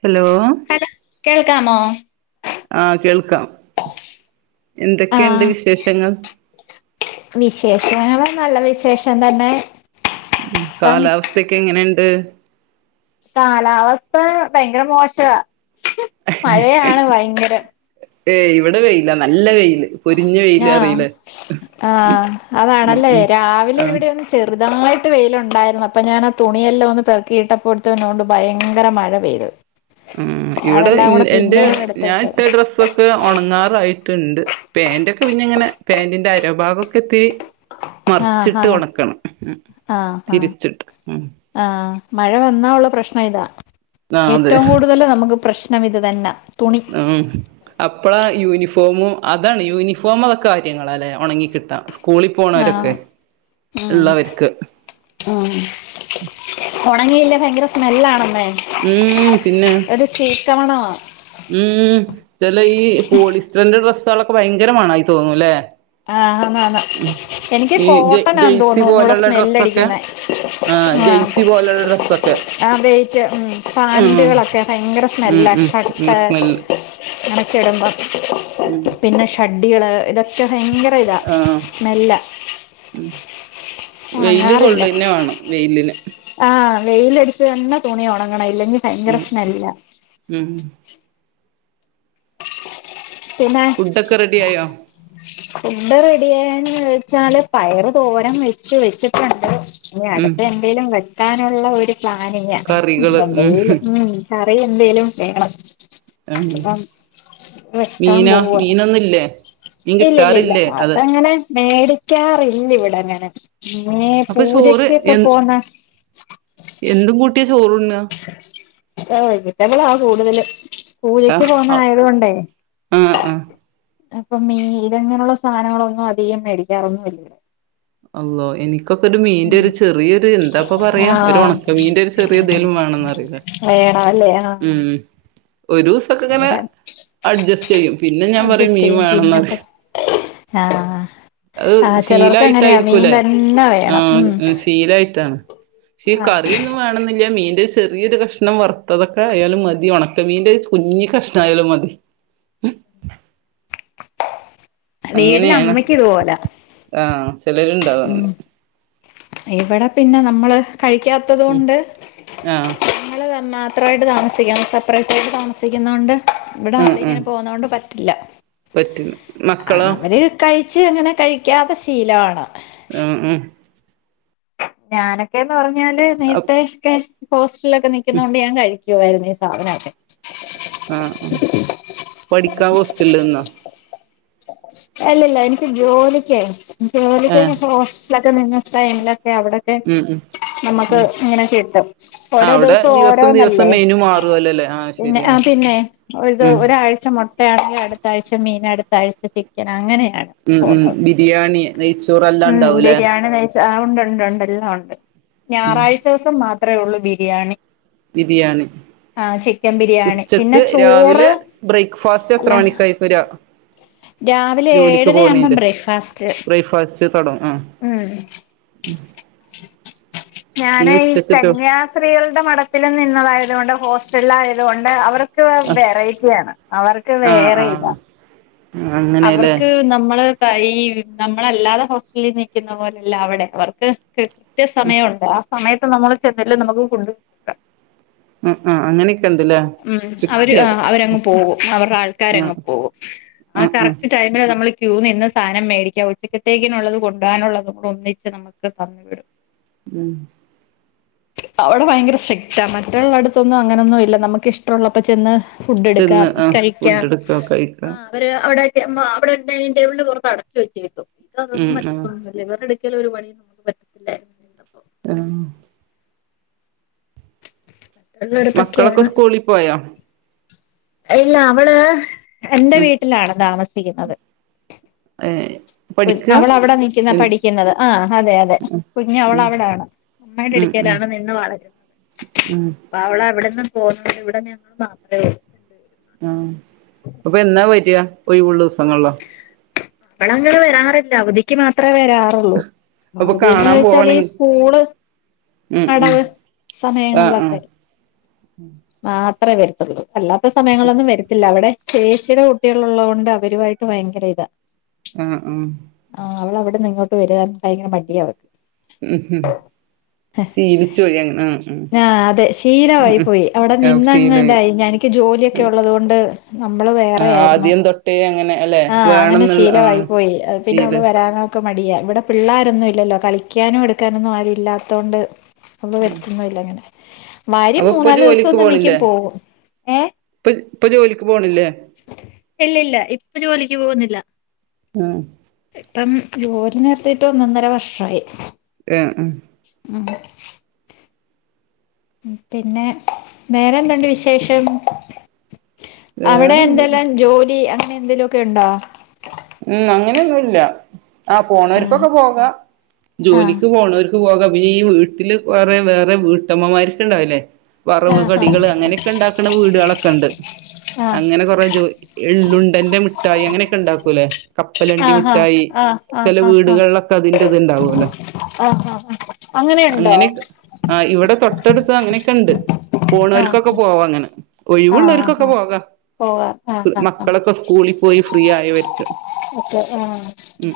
Hello, hello കേൾക്കാമോ? ആഹ കേൾക്കാം എന്തൊക്കെയുണ്ട് വിശേഷങ്ങൾ? വിശേഷങ്ങൾ നല്ല വിശേഷം തന്നെ. ഇപ്പം കാലാവസ്ഥക്കെ എങ്ങനെുണ്ട്? കാലാവസ്ഥ ഭയങ്കര മോഷാ. മഴയാണ് ഭയങ്കര. ഏ ഇവിടെ വെയിലാ നല്ല വെയിൽ പൊരിഞ്ഞ വെയിൽ പറിലെ. ആ അതാണല്ലേ? രാവിലെ ആ ഇവിടെ ഒന്ന് ചെറു നന്നായിട്ട് വെയിയിലുണ്ടായിരുന്നു അപ്പൊ ഞാൻ ആ തുണിയെല്ലാം ഒന്ന് പെറുക്കി ഇട്ടപ്പോത്തിനു ഭയങ്കര മഴ പെയ്തു. ഉം ഇവിടെ അതെല്ലാം കൂടെ എന്റെ പിന്നെയും ഞാൻ എടുത്തിട്ട് ഇട്ട ഡ്രസ്സൊക്കെ ഉണങ്ങാറായി. ട്ടണ്ട് പാൻറ്റൊക്കെ പിന്നാങ്ങനെ പാറ്റി ന്റെ അരഭാഗൊക്കെ ഇത്തിരി ആഹ് മറിച്ചിട്ട് ആഹ് ഉണക്കണം മം ആഹ് ആഹ് തിരിച്ചിട്ട് ഉം. ആഹ് മഴ വന്നാ ഉള്ള പ്രശ്നം ഇതാ ആ ഏറ്റവും കൂടുതൽ നമുക്ക് പ്രശ്നം ഇത് തന്നെ. ആ അപ്പള യൂനീഫോം ഫോമും അതാണ് യൂണിഫോമൊക്കെ കാര്യങ്ങള അല്ലെ ഉണങ്ങി കിട്ടാം സ്കൂളിൽ പോണവരൊക്കെ ആഹ് ഉം ഉള്ളവർക്ക്. ഉണങ്ങിയില്ലേ ഭയങ്കര സ്മെല്ലാണ്. ഉം പിന്നെ? [unintelligible] ഉം ചില ഈ പോളിസ്റ്ററിന്റെ ഡ്രസ്സകളൊക്കെ ഭയങ്കര മണായി തോന്നൂല്ലെ? ആഹ്ന്നാ എനിക്ക് ഈ ജ കോട്ടനാ തോന്നുന്നു ഒന്നുകൂടെ സമ്മേല്ല അടികുന്നെ. ആ ജെയ്സി പോലെയുള്ള ഡ്രസ്സൊക്കെ. ആ വെയിറ്റ് ഉം പൻറ്റുകളൊക്കെ ഭയങ്കര ഉം സ്മെല്ലാണ് ഉം ഷ ഉം ഹ് സ്മെല്ല് മറിച്ചിടുമ്പോ ഉം പിന്നെ ഷഡ്ഡികള് ഇതൊ ഒക്കെ ഭയങ്കര ഇതാണ് ആഹ് സ്മെല്ല വെയിൽ കൊള്ളന്നെ വേണം വെയിൽ. ആഹ് വെയിൽ അടിച്ച് തന്നെ തുണി ഉണങ്ങണം ഇല്ലെങ്കി ഭയങ്കര ഉം സ്മെല്ല. ഉം പിന്നെ ഫുഡൊക്കെ റെഡി ആയോ? ഫുട്ട്. റെഡി ആായന്ന് വെച്ചാല് പയറ് തോരൻ വെച്ച്. വെച്ചിട്ടുണ്ട് ഇനി ഉം അടുത്ത എന്തെലും വെക്കാനുള്ള ഒരു പ്ലാനിങ്ങ. കറികള് ഉം എന്തേലും. ഉം. ആ അത്ര [unintelligible] എന്തെേലും വേണം ആ [unintelligible] അപ്പം വെക്കാൻ മീനോ.. പോവാ ജീനൊന്നുല്ലേ. മീൻ കിട്ടാറില്ലേ അത്. മേടിക്കാറില്ലവിഅങ്ങനെ മ്മേ. അപ്പൊ ചോറ് പൂജക്കൊക്കെ. എ പോന്നേ എന്തും കൂട്ടിയാ ചോറുണ്ണ അ വെജിറ്റബിള. ആ കൂടുതൽ പൂജക്ക് പോുന്ന ആയതൊണ്ടേ ആഹ, ആ, അപ്പം മീല ങ്ങനെയുള്ള സാനങ്ങളൊന്നും. അധികം മേടിക്കാറൊന്നും. ഇല്ല അള്ളോ. എനിക്ക് ക്കൊക്കെരു മീന്റെ ഒരു ചെറിയത് എന്താപ്പ പറയാ ഒരു ആഹ് ഉണക്ക മീൻന്റെ ഒരു സെറിയതേലും വേണന്ന്. അറിക വേറാഅല്ലേ. ആഹ ഒരുസൊക്കെ. ഇങ്ങനെ അഡ്ജസ്റ്റ് ചെയ്യും പിന്നെ ഞാൻ പറയും അഡ്ജസ്റ്റ് മീൻ ചെയ്യും മാണെന്ന് പിന്നെ പ്പ [unintelligible] ആഹ് ആഹ ച്ചെലർക്ക്. അങ്ങനെയ മീൻ ശീലായിട്ടായിരിക്കൂലേ തന്നെ വേണം ഉം ആഹ് ശീലായിട്ടാണ് ഈ ആഹ് കറിയൊന്നും വേണന്നില്ല്യ. മീൻ ഹ്. ചെറിയരു കഷ്ണം വറുത്തതൊക്കെ ആയാലും മതി ഉണക്കമീൻന്റെ കുഞ്ഞ് കഷ്ണ ആയാലും മതി [unintelligible] വീട്ടില് അങ്ങനെയാണ് അമ്മയ്ക്ക് ഇതുപോലാ ആ, ഹ, ആ, ചെലരുണ്ടാവും, അങ്ങനെ ഉം ഇവിടെ പിന്നെ നമ്മള്. ഹ്. കഴിക്കാത്തത് കൊണ്ട്. ആഹ് [unintelligible] മാത്രോയിട്ട്. താമസിക്കാം. സെപ്പറേറ്റ് ആായിട്ട് താമസിക്കുന്നോണ്ട്. ഇവിടെ ഉം ആളെ ഇങ്ങനെ ഉം പോന്നൊണ്ട്. പ ഇല്ല. പറ്റും അ. മക്കളോ അവര് കയിച്ച് അങ്ങനെ കഴിക്കാത്തെ ശീലാണ് ആഹ ആഹ ഞാനൊക്കെന്ന് റഞ്ഞാൽ അപ് നേരത്തെൊക്കെ ഹോസ്റ്റലിലൊക്കെ ഉം നിക്കുന്നൊണ്ട് ഞാൻ കഴി ായിരുന്നു ഈ സാധനൊട്ടെ [unintelligible] ആഹ, അ, പഠിക്കാ. ഹോസ്റ്റൽന്നാ അല്ലല്ല എനിക്ക് ജോലിക്കെ ജോലിക്ക് ഏഹ് ജോസ്റ്റലൊക്കെ നിന്ന ടൈമി എ. അവിടൊക്കെ ഉം ഉം നമ്മക്ക്. ഇങ്ങനെ കിട്ടും. ആഹ് ഓരോ അവിടെ ദിവസവൊ ദിവസം ദിവസം ഓരോന്നല്ലേ. മെനു മാറുവല്ലോല്ലേ ആഹ് പിന്നെ. ആ ശരിയാണ് പിന്നെ. ഒരുദി. ഉം ഒരാഴ്ച മൊ ട്ടയാണെങ്കി. അടുത്താഴ്ച്ച മീൻ അടുത്താഴ്ച ചിക്കൻ അങ്ങനെയ. ഉം, ഉം, ബിരിയാണി നെയ്ച്ചോറെല്ലാം ഉം ഉണ്ടാവുല്ലേ ബിരിയാണി നെയ്ച്ച ആ ഉണ്ട്. ഉണ്ട്.. ഉണ്ട്. എല്ലാം. ഉണ്ട്. ഞായറാഴ്ച. സം മാത്രേള്ളൂ. ബിരിയാണി.. പിധിയാണി ആ ചിക്കൻ ബിരിയാണി പിന്നെ ഉച്ചക്ക്, ചോറ് രാവിലെ, ബ്രെയ്ക്ക്ഫാസ്റ്റ്. അല്ല എത്ര ണിക്കാ. വരാ രാവിലെ ജോലിക്ക് ഏഴര ആവുമ്പം പോന്നെന്റെ ബ്രേക്ക്ഫാസ്റ്റ് ബ്രേക്ക്ഫാസ്റ്റ്, തടും, ആ, ഉം ഞാനെ. ഈ, കന്യാസ്റീകളുടെ മഠത്തിൽ നിന്നതായതുകൊണ്ടും. ഹോസ്റ്റല ആയതുകൊണ്ട് അവർ ക്. വെ. ആഹ് വെറൈറ്റി വേണം. അവർക്ക് ആഹ് വേറെ ഇതാ ആഹ് അങ്ങനെല്ലേ അവർക്ക്. ഹ്.. നമ്മള് ഈ [unintelligible] നമ്മളല്ലാതെ ഹോസ്റ്റലിൽ നിൽക്കുന്ന പോലെല്ല. അവടെ. അവർക്ക് കൃത്യ സമയൊണ്ട്. ആ സമയത്ത് നമ്മള് ചെന്നില്ലേ. നമ്മക് ഫുഡ് ആഹ് ആഹ് അങ്ങനെയൊക്കെ ഉണ്ടല്ലേ മ്മ്. അവര്. സ്ട്രിക്റ്റ് അ. അവരങ്ങ് പോകും അവര്ടെ ആഹ് ആൾക്കാങ്ങ്. പോവും ആ, ആഹ് ആഹ് കറക്റ്റ്. ടൈമി നമ്മള് ക്യൂ നിന്ന് സാനംമേടിക്യ ഉച്ചക്കത്തേക്കിനു ഉള്ളത്. കൊണ്ടാനുള്ളത്. ഒന്നിച്ച് നമുക്ക് തന്നു വിടും മ്മ് അവടെ. ഭയങ്കര സ്ട്രെക്റ്റാ മറ്റുള്ള ടുത്തൊന്നും. അങ്ങനൊന്നും ഇല്ല നമ്മുക്ക് ഇഷ്ടമള്ളപ്പൊ ചെന്ന്... ചെന്ന് ഫുഡ്ടുക്കാം, ആഹ് കഴിക്യം. ഫുഡ് എടുക്ക കഴിക്ക ആ, വിടെവിടെ ഡൈനിംഗ ടേബിന്റെ പുറത്ത് അടച്ച വെച്ചേും ഇതൊ ഉം മറ്റ ആഹ് ലിവർ [unintelligible] ഒരിക്കല ഒരു പണിയ നമുക്ക് പറ്റ [unintelligible] ആഹ് മക്കളൊക്കെ മറ്റുള്ളടത്തൊക്കെയാണ് സ്കൂളിൽ പോയാ ഇല്ല അവള് എന്റെ ഉം വീട്ടിലാണ് താമസിക്കുന്നത് ഏഹ് കുഞ് പഠിക്ക അവളവിട നിക്കുന്നെ ഉം പഠിക്കുന്നത് ആ അതെ അതെ കുഞ്ഞ് ഉം അവളവിടാണ് അമ്മയുടെ ഉം ഉം അടുക്കയിലാണ് നിന്ന് വളരുന്നത് ഉം അപ്പൊ അവള് അവിടെന്ന് പോകുന്നുണ്ട് ഇവിടെ ഞങ്ങൾ മാത്രെ ഉള്ളു ആഹ് അപ്പൊ എന്നാ വരിയാ ഒിഴിവുള്ള ദിവസങ്ങളിലൊ അവളങ്ങനെ വരാറില്ല അവധിക്ക് മാത്രം ത്രെ വരാറുള്ളൂ അപ്പൊ അവധിന്ന് കാണാൻ വെച്ചാല് ഈ പോവണെങ്കി സ്കൂള് ഉം ഉം അടവ് ആഹ് ആഹ് സമയങ്ങളിലൊക്കെ മാത്രമേ വരുത്തുള്ളൂ അല്ലാത്ത സമയങ്ങളൊന്നും വരത്തില്ല അവിടെ ചേച്ചിയുടെ കുട്ടികള് ഉള്ളകൊണ്ട് അവരുമായിട്ട് ഭയങ്കര ഇതാ ആഹ് ആഹ് വിടുന്ന് ഇങ്ങോട്ട് വരാൻ ഭയങ്കര മടിയ അവ ഉം ഉം ശീലിച്ചു പോയി അങ്ങനെ ആഹ് ഉം ആ അതെ ശീലമായി ഉം പോയി അവിടെ ആഹ് നിന്നങ്ങ് ശീലായി ഇതായി എനിക്ക് ജോലിയൊക്കെ ആഹ് ഉള്ളത് കൊണ്ട് നമ്മള് വേറെ ആയിരുന്നു ആദ്യം തൊട്ടേ അങ്ങനെ അല്ലെ ആഹ് അങ്ങനെ വേണന്നുള്ള ശീലമായി ആഹ് പോയി പിന്നെ അവള് ശീലം വരാനൊ മടിയ ഇവിടെ പിള്ളോരൊന്നും ഇല്ലല്ലോ കളിക്കാനും എടുക്കാനൊന്നും ആരു ഇല്ലാത്തൊണ്ട് അപ്പ വരുത്തൊന്നുല്ല അങ്ങനെ വരും അപ്പൊ ഇപ്പൊ മൂന്നാലു ദിവസം ജോലിക്ക് ഒന്ന് നിക്കും പോണില്ലേ പോകും ഏഹ് ഇപ്പ ഇപ്പൊ ജോലിക്ക് പോണില്ലേ ഇല്ല ഇല്ല ഇപ്പൊ ജോലിക്ക് പോകുന്നില്ല ഉം ഇപ്പം ജോലി നിർത്തിയിട്ട് ഒന്നൊന്നര വർഷായി [inaudible] പിന്നെ വേറെന്തൊണ്ട് വിശേഷം അവിടെ വേറെന്ത ഉം എന്തെല്ലാം ജോലി അങ്ങനെ എന്തെലുഒക്കെ ഉണ്ടോ ഉം അങ്ങനെയൊന്നുഇല്ല ആ ആഹ് പോണവരിക്കൊക്കെ പോകാം ആഹ് ജോലിക്ക് പോണവര് പോകാം വീ ഈ വീട്ടില് കുറെ വേറെ വീട്ടമ്മമാരൊക്കെ ഉണ്ടാവില്ലേ വറവ് കടികള് അങ്ങനെയൊക്കെ ഇണ്ടാക്കണ വീടുകളൊക്കെ ഉണ്ട് ആഹ് അങ്ങനെ കൊറേ ജോ എള്ളുണ്ടൻന്റെ മിഠായി അങ്ങനെയൊക്കെ ഉണ്ടാക്കൂല്ലേ കപ്പലണ്ടി ആഹ് മുട്ടായി ആഹ് ആഹ് ആഹ് ചില ആഹ് വീടുകളിലൊക്കെ അതിന്റെറ ഇത് ഇണ്ടാവുല്ലോ ആഹ് ആഹ് ആഹ് അങ്ങനെയുണ്ടോ അങ്ങനെക്കെ ആ ഇവിടെ തൊട്ടടുത്ത് അങ്ങനെക്കെ ഇണ്ട് പോണവർക്കൊക്കെ ആഹ് പോവാ അങ്ങനെ ആഹ് ആഹ് ഒഴിവുള്ളവർക്കൊക്കെ ആഹ് പോക പോകാം ആഹ് ഫ് ആഹ് മക്കളൊക്കെ സ്കൂളിൽ പോയി ഫ്രീ ആയവരും [unintelligible] ആ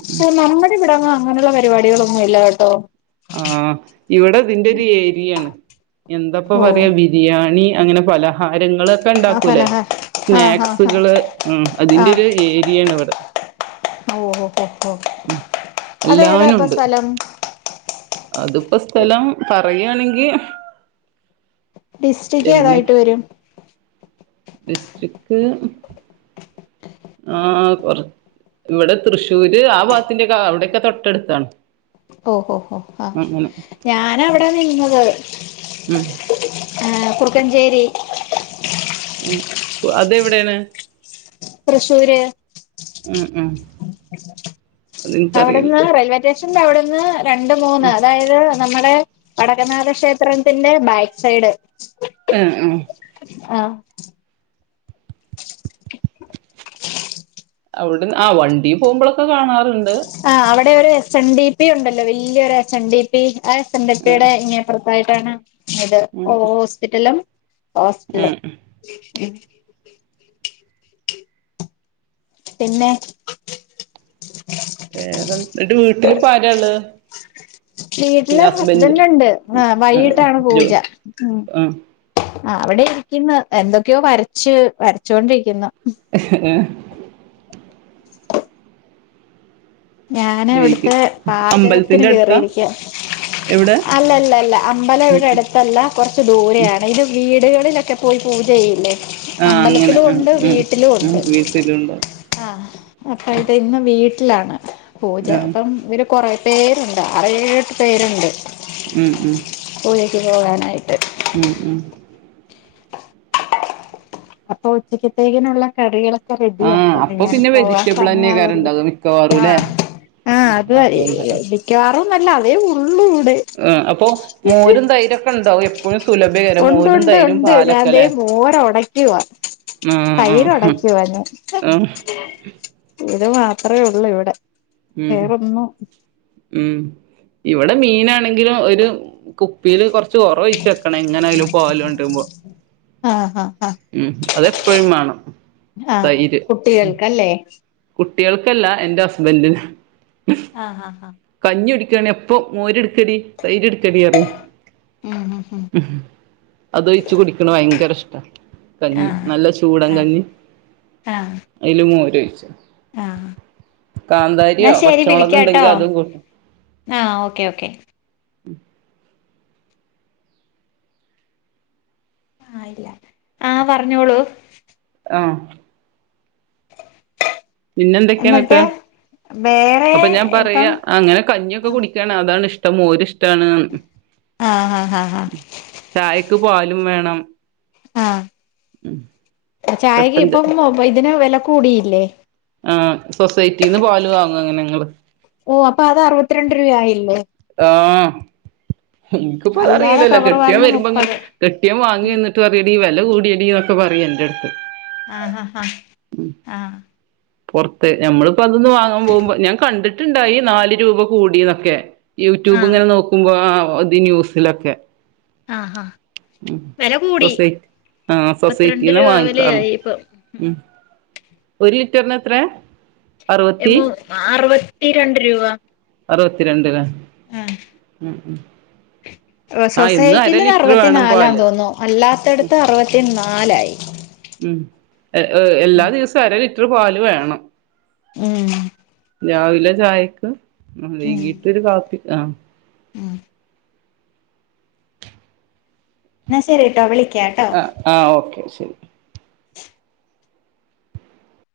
പക്ഷെ നമ്മടിവിടങ്ങും അങ്ങനെയുള്ള പരിപാടികളൊന്നും ഇല്ല കേട്ടോ ആഹ് ഇവിടെ ഇതിന്റെ ഒരു ഏരിയയാണ് എന്തപ്പ ഓഹ് പറയാ ബിരിയാണി അങ്ങനെ പല ആഹാരങ്ങളൊക്കെ ആ ഉണ്ടാക്കൂല്ലേ ഫലഹാ ആഹ് ആഹ് ആഹ് സ്നാക്സുകള് മ് അതിന്റെ ആഹ് ഒരു ഏരിയയാണ് ഇവിടെ ഓഹ് ഓഹ് ഓഹ് ഓഹ് അത് ഏതാ ഇപ്പൊ സ്ഥലം അതിപ്പോസ്ഥലം പറയാണെങ്കി ഡിസ്ട്രിറ്റ് ഏതായിട്ട് വരും ഡിസ്ട്രിക്ക് ആഹ് കൊറ ഇവിടെ തൃശ്ശൂര് ആ ഭാത്തിന്റെക്ക അവിടെയൊക്കെ തൊട്ടടുത്താണ് ഓ ഹോ ഹോ ആ അങ്ങനെ ഞാൻ അവിട നിന്നത് ഉം ഏഹ് കുറ്ക്കഞ്ചേരി ആഹ് അതെവിടെണ് തൃശ്ശൂര് ഉം ഉം അതെനിക്കറിയില്ല അവിട്ന്ന് റെയിൽവേ സ്റ്റേഷ [unintelligible] അവിടുന്ന് രണ്ട് മൂന്ന് ഉം അതായത് നമ്മടെ വടക്കനാഥ ക്ഷേത്രത്തിന്റെ ബാക്ക് സൈഡ് മ് ഹ് ആ അവിട്ന്ന് ആ വണ്ടീ പുമ്പോളൊക്കെ ആ അവിടെ ഒരു എസ് എൻ ഡി പി ഉണ്ടല്ലോ വല്ല്യൊരു എസ് എൻ ഡി പി ആ എസ് എൻ ഡി പ്പി ഏഹ് ടെ ഇങ്ങെ അപ്പർത്തായിട്ടാണ് ഇത് ഉം ഓ ഹോസ്പിറ്റലും ഹോസ്റ്റ്ലും ഉം പിന്നെ വേറെ ന്ന്ട്ട് വീട്ടിലിപ്പാരള്ള് വീട്ടില് ഹസ്ബൻ്റ്ണ്ട് ആ ഉം വൈകിട്ടാണ് ജോ പൂജ ഉം ആഹ് ആ അവിടെ ഇരിക്കുന്ന് എന്തൊക്കെയോ വരച്ച് വരച്ചുകൊണ്ടിരിക്കുന്നു ഞാൻ വൈകി ഇവിടുത്തെ പാചകത്തിന് അമ്പലത്തിന്റെ അടുത്താ കേറിയിരിക്കാ എവിടെ അല്ലല്ലല്ലല്ല ഉം അമ്പലവ്ടെ ഉം അടുത്തല്ല കുറച്ച് ദൂരെയാണ് ഇത് വീടുക ലൊക്കെ പോയി പൂജ ചെയ്യില്ലേ ആഹ് അങ്ങനെ അമ്പലത്തിലും ഉം ഉണ്ട് ഉം വീട്ടിലും ഉം ഉണ്ട് വീട്ടിലുണ്ട് ആഹ് അപ്പ ഇത് ഇന്ന് വീ ട്ടിലാണ് പൂജ ആഹ് അപ്പം ഇവർ കുറേ പേര്ണ്ട് അറേഴെട്ട് പേരുണ്ട് ഉം ഉം പൂജക്ക് പോകാനായിട്ട് ഉം ഉം അപ്പൊ ഉച്ചക്കത്തേക്കിനുള്ള കറികള് റെഡി ആഹ് ആക്ക അപ്പൊ ഞാൻ പിന്നെ പോവാൻ വെജിറ്റബിളെന്നേക്കാരം സമയവൂല്ലേ ഇണ്ടാക ആഹ മിക്കവാറുംല്ലേ ആഹ അത് അതോണ്ട് മിക്കവാറൊന്നല്ല അതേ ഉള്ളൂ ഇവിടെ ആ അപ്പൊ മോരും തൈരൊക്കെ ഉണ്ടാവും എപ്പോഴും സുലഭേകാരം മോരും തൈരും പാലൊക്കലേ മോരൊടക്കുവാ തൈര് ആഹ് ഉടക്കുവാ ഞാൻ ആഹ് അത് മാത്രമേ ഉള്ളു ഇവിടെ ഉം വേറൊന്നു ഉം ഇവിടെ മീനാണെങ്കിലും ഒരു കുപ്പിൽ കൊർച്ച് ഒറൊഴിച്ചെക്കണം എങ്ങനായാലും പോലൊണ്ടരുമ്പൊ ആഹ് ആ ഉം അതെപ്പഴും വേണം ആഹ് തൈര് കുട്ടികൾക്കല്ലേ കുട്ടികൾക്കല്ല എൻ്റെ ഹസ്ബൻഡിന് ആഹ് ആഹ് ആഹ് കഞ്ഞുടിക്കാണെ അപ്പൊ മോരടുക്കടി തൈര്ട് ക്കടി പറയും ഉം ഉം ഉം അത് ഒയ്ച്ചു കുടിക്കണ ഭയങ്കര ഇഷ്ട കഞ്ഞി ആഹ് നല്ല ചൂടൻ ആഹ് കഞ്ഞി ആഹ് അയ്ല് മോരൊയ്ച്ച് ആഹ് കാന്താരിയോ പച്ചമുളക് ഉണ്ടെങ്കി അതും ആ ഓക്കെ ഓക്കെ ഉം ആ ഇല്ല ആ പറഞ്ഞോളൂ ആ പിന്നെന്തൊക്കെയാണ്ത്ത എന്നിട്ട് വേറെ അപ്പൊ ഞാൻ ഇപ്പം പറയാ അങ്ങനെ കഞ്ഞിയൊക്കെ കുടിക്കാ അതാണ് ഇഷ്ടം മോരിഷ്ടണ് ന്ന് ആഹ് ഹഹ ഹഹാ ചായക്ക് പാലും വേണം ആഹ് ചായക്ക് കട്ടൻ ചാ ഇപ്പം ഇതിന് വില കൂടിയില്ലേ ആ സൊസൈറ്റിന്ന് പാല് വാങ്ങും അങ്ങനെ ഞങ്ങള് ഓ അപ്പൊ അത് അറുപത്തിരണ്ട് രൂപയായില്ലേ ആ എനിക്കിപ്പ അത് അല്ലാതെ അറിയിലല്ലോ കവർ കെട്ടിയോൻ പാലിന് വരുമ്പിങ്ങനെ മുപ്പത് കെട്ടിയോൻ വാങ്ങി ഉം വന്നിട്ട് പറയും ഡീ നല്ല കൂടിയടി എന്നൊക്കെ പറയും എൻന്റെടുത്ത് ആഹ ഹഹ ആഹ് പുൊറത്ത് ഞമ്മളിപ്പോ അതൊന്ന് വാങ്ങാൻ പോകുമ്പോ ഞാൻ കണ്ടിട്ട്ണ്ടായി നാല് രൂപ കൂടീന്നൊക്കെ ആഹ് യൂട്യൂബ് ഇങ്ങനെ ആഹ് നോക്കുമ്പോ അ അതി ന്യൂസിലൊക്കെ ആ ആ സൊസൈറ്റ് ആ മുപ്പത്തിരണ്ട് സൊസൈറ്റീന്ന രൂപ വാങ്ങിക്കാറുള്ളു വിലയായി ഇപ്പം ഉം. ഒരു ലിറ്ററിന് എത്രേ? എമോ അറുപത്തിരണ്ട് രൂപ. അറുപത്തിരണ്ട്ലേ ഉം ഉം. ആ ഇന്ന് അര സൊസൈറ്റില് ഇത് ലിറ്റർ വേണം അറുപത്തിനാലാണ് പാല് തോന്നുന്നു ഉം അല്ലാത്തടത്ത് അറുപത്തി നാലായി. ഉം ഹ് ഹ് എല്ലാ ദിവസവും അര ലിറ്റർ പാല് വേണം. ഏ രാവിലെ ചായക്ക് ഉം വൈകിട്ട ഒരു കാപ്പി അ. എന്നാ ശരി ട്ടോ വിളിക്ക. അ അ ഓക്കെ ശരി.